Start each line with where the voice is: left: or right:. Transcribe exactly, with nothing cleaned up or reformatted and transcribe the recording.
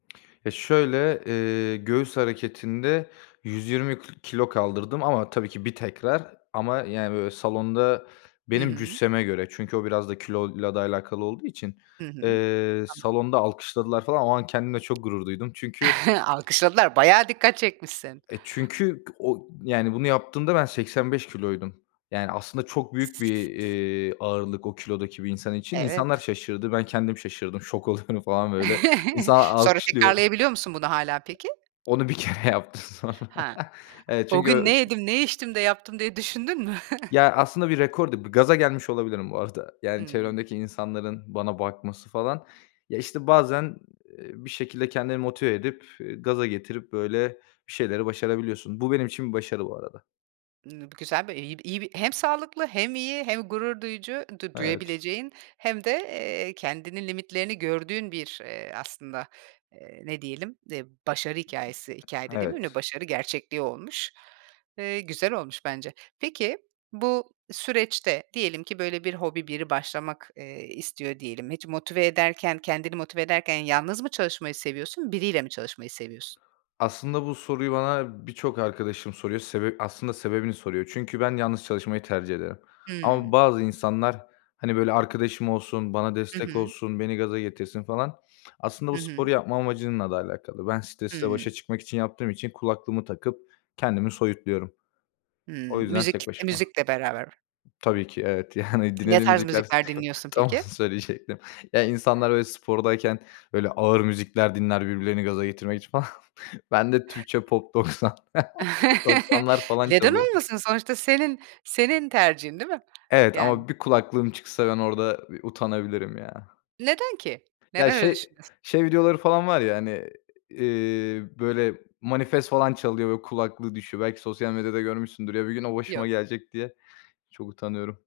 left: Ya, şöyle, ııı, göğüs hareketinde yüz yirmi k kilo kaldırdım ama tabii ki, bir tekrar ama yani, böyle, salonda
right: Hı
left: benim
right: hı.
left: cüsseme göre çünkü o biraz da kiloyla da alakalı olduğu için,
right: Hı hı.
left: eee,
right: Anladım.
left: salonda alkışladılar falan. O an kendimle çok gurur duydum çünkü
right: Alkışladılar, bayağı dikkat çekmişsin.
left: E, çünkü o, yani bunu yaptığımda ben seksen beş kiloydum. Yani aslında çok büyük bir, iii, ağırlık, o kilodaki bir insan için.
right: Evet.
left: İnsanlar şaşırdı. Ben kendim şaşırdım. Şok oluyorum falan böyle. İnsanlar
right: Sonra
left: alkışlıyor.
right: tekrarlayabiliyor musun bunu hâlâ peki?
left: Onu bir kere yaptım sonra.
right: Ha.
left: Evet
right: O
left: çünkü
right: gün
left: o
right: "Ne yedim, ne içtim de yaptım?" diye düşündün mü?
left: Ya, aslında bir rekor değil, bir gaza gelmiş olabilirim bu arada. Yani
right: Hımm.
left: çevremdeki insanların bana bakması falan. Ya işte bazen, iii, bir şekilde kendini motive edip, eee, gaza getirip, böyle, bir şeyleri başarabiliyorsun. Bu benim için başarı, bu arada.
right: Imm, bu güzel bir, iyi bir, iyi bir Hem sağlıklı, hem iyi, hem gurur duyucu du
left: Evet.
right: duyabileceğin, hem de, eee, kendinin limitlerini gördüğün bir, eee, aslında, eee, ne diyelim, e, başarı hikâyesi. Hikâye de demeyeyim de,
left: Evet.
right: başarı gerçekliği olmuş. Eee, güzel olmuş bence. Peki, bu süreçte diyelim ki, böyle, bir hobi, biri başlamak, eee, istiyor diyelim. Hiç motive ederken, kendini motive ederken yalnız mı çalışmayı seviyorsun, biriyle mi çalışmayı seviyorsun?
left: Aslında, bu soruyu bana birçok arkadaşım soruyor, sebep aslında sebebini soruyor. Çünkü ben yalnız çalışmayı tercih ederim. Ama
right: Hımm.
left: bazı insanlar, hani, böyle, arkadaşım olsun, bana
right: Hı
left: destek
right: hı.
left: olsun, beni gaza getirsin falan, aslında
right: Hı
left: bu sporu
right: hı.
left: yapma amacınla da alakalı. Ben stresle
right: Hımm.
left: başa çıkmak için yaptığım için kulaklığımı takıp kendimi soyutluyorum. O
right: Hımm.
left: yüzden
right: Müzik,
left: tek
right: e,
left: başıma.
right: müzikle beraber.
left: Tabii ki, evet, yani
right: Ne
left: dinlediğim
right: tarz
left: müzikler s
right: müzikler dinliyorsun
left: tam onu
right: peki?
left: söyleyecektim. Ya, insanlar, böyle, spordayken, böyle, ağır müzikler dinler, birbirlerini gaza getirmek için falan. Bende Türkçe Pop doksan. doksanlar falan
right: Neden
left: çalıyor.
right: olmasın? Sonuçta senin, senin tercihin değil mi?
left: Evet
right: Yani.
left: ama bir kulaklığım çıksa, ben orada bir, ııı, utanabilirim ya.
right: Neden ki?
left: Ya,
right: Neden öyle
left: şey,
right: düşünüyorsun?
left: şey videoları falan var ya, hani, iii, böyle, Manifest falan çalıyor ve kulaklığı düşüyor. Belki sosyal medyada görmüşsündür. Ya, bir gün o başıma
right: Yok.
left: gelecek diye, çok utanıyorum.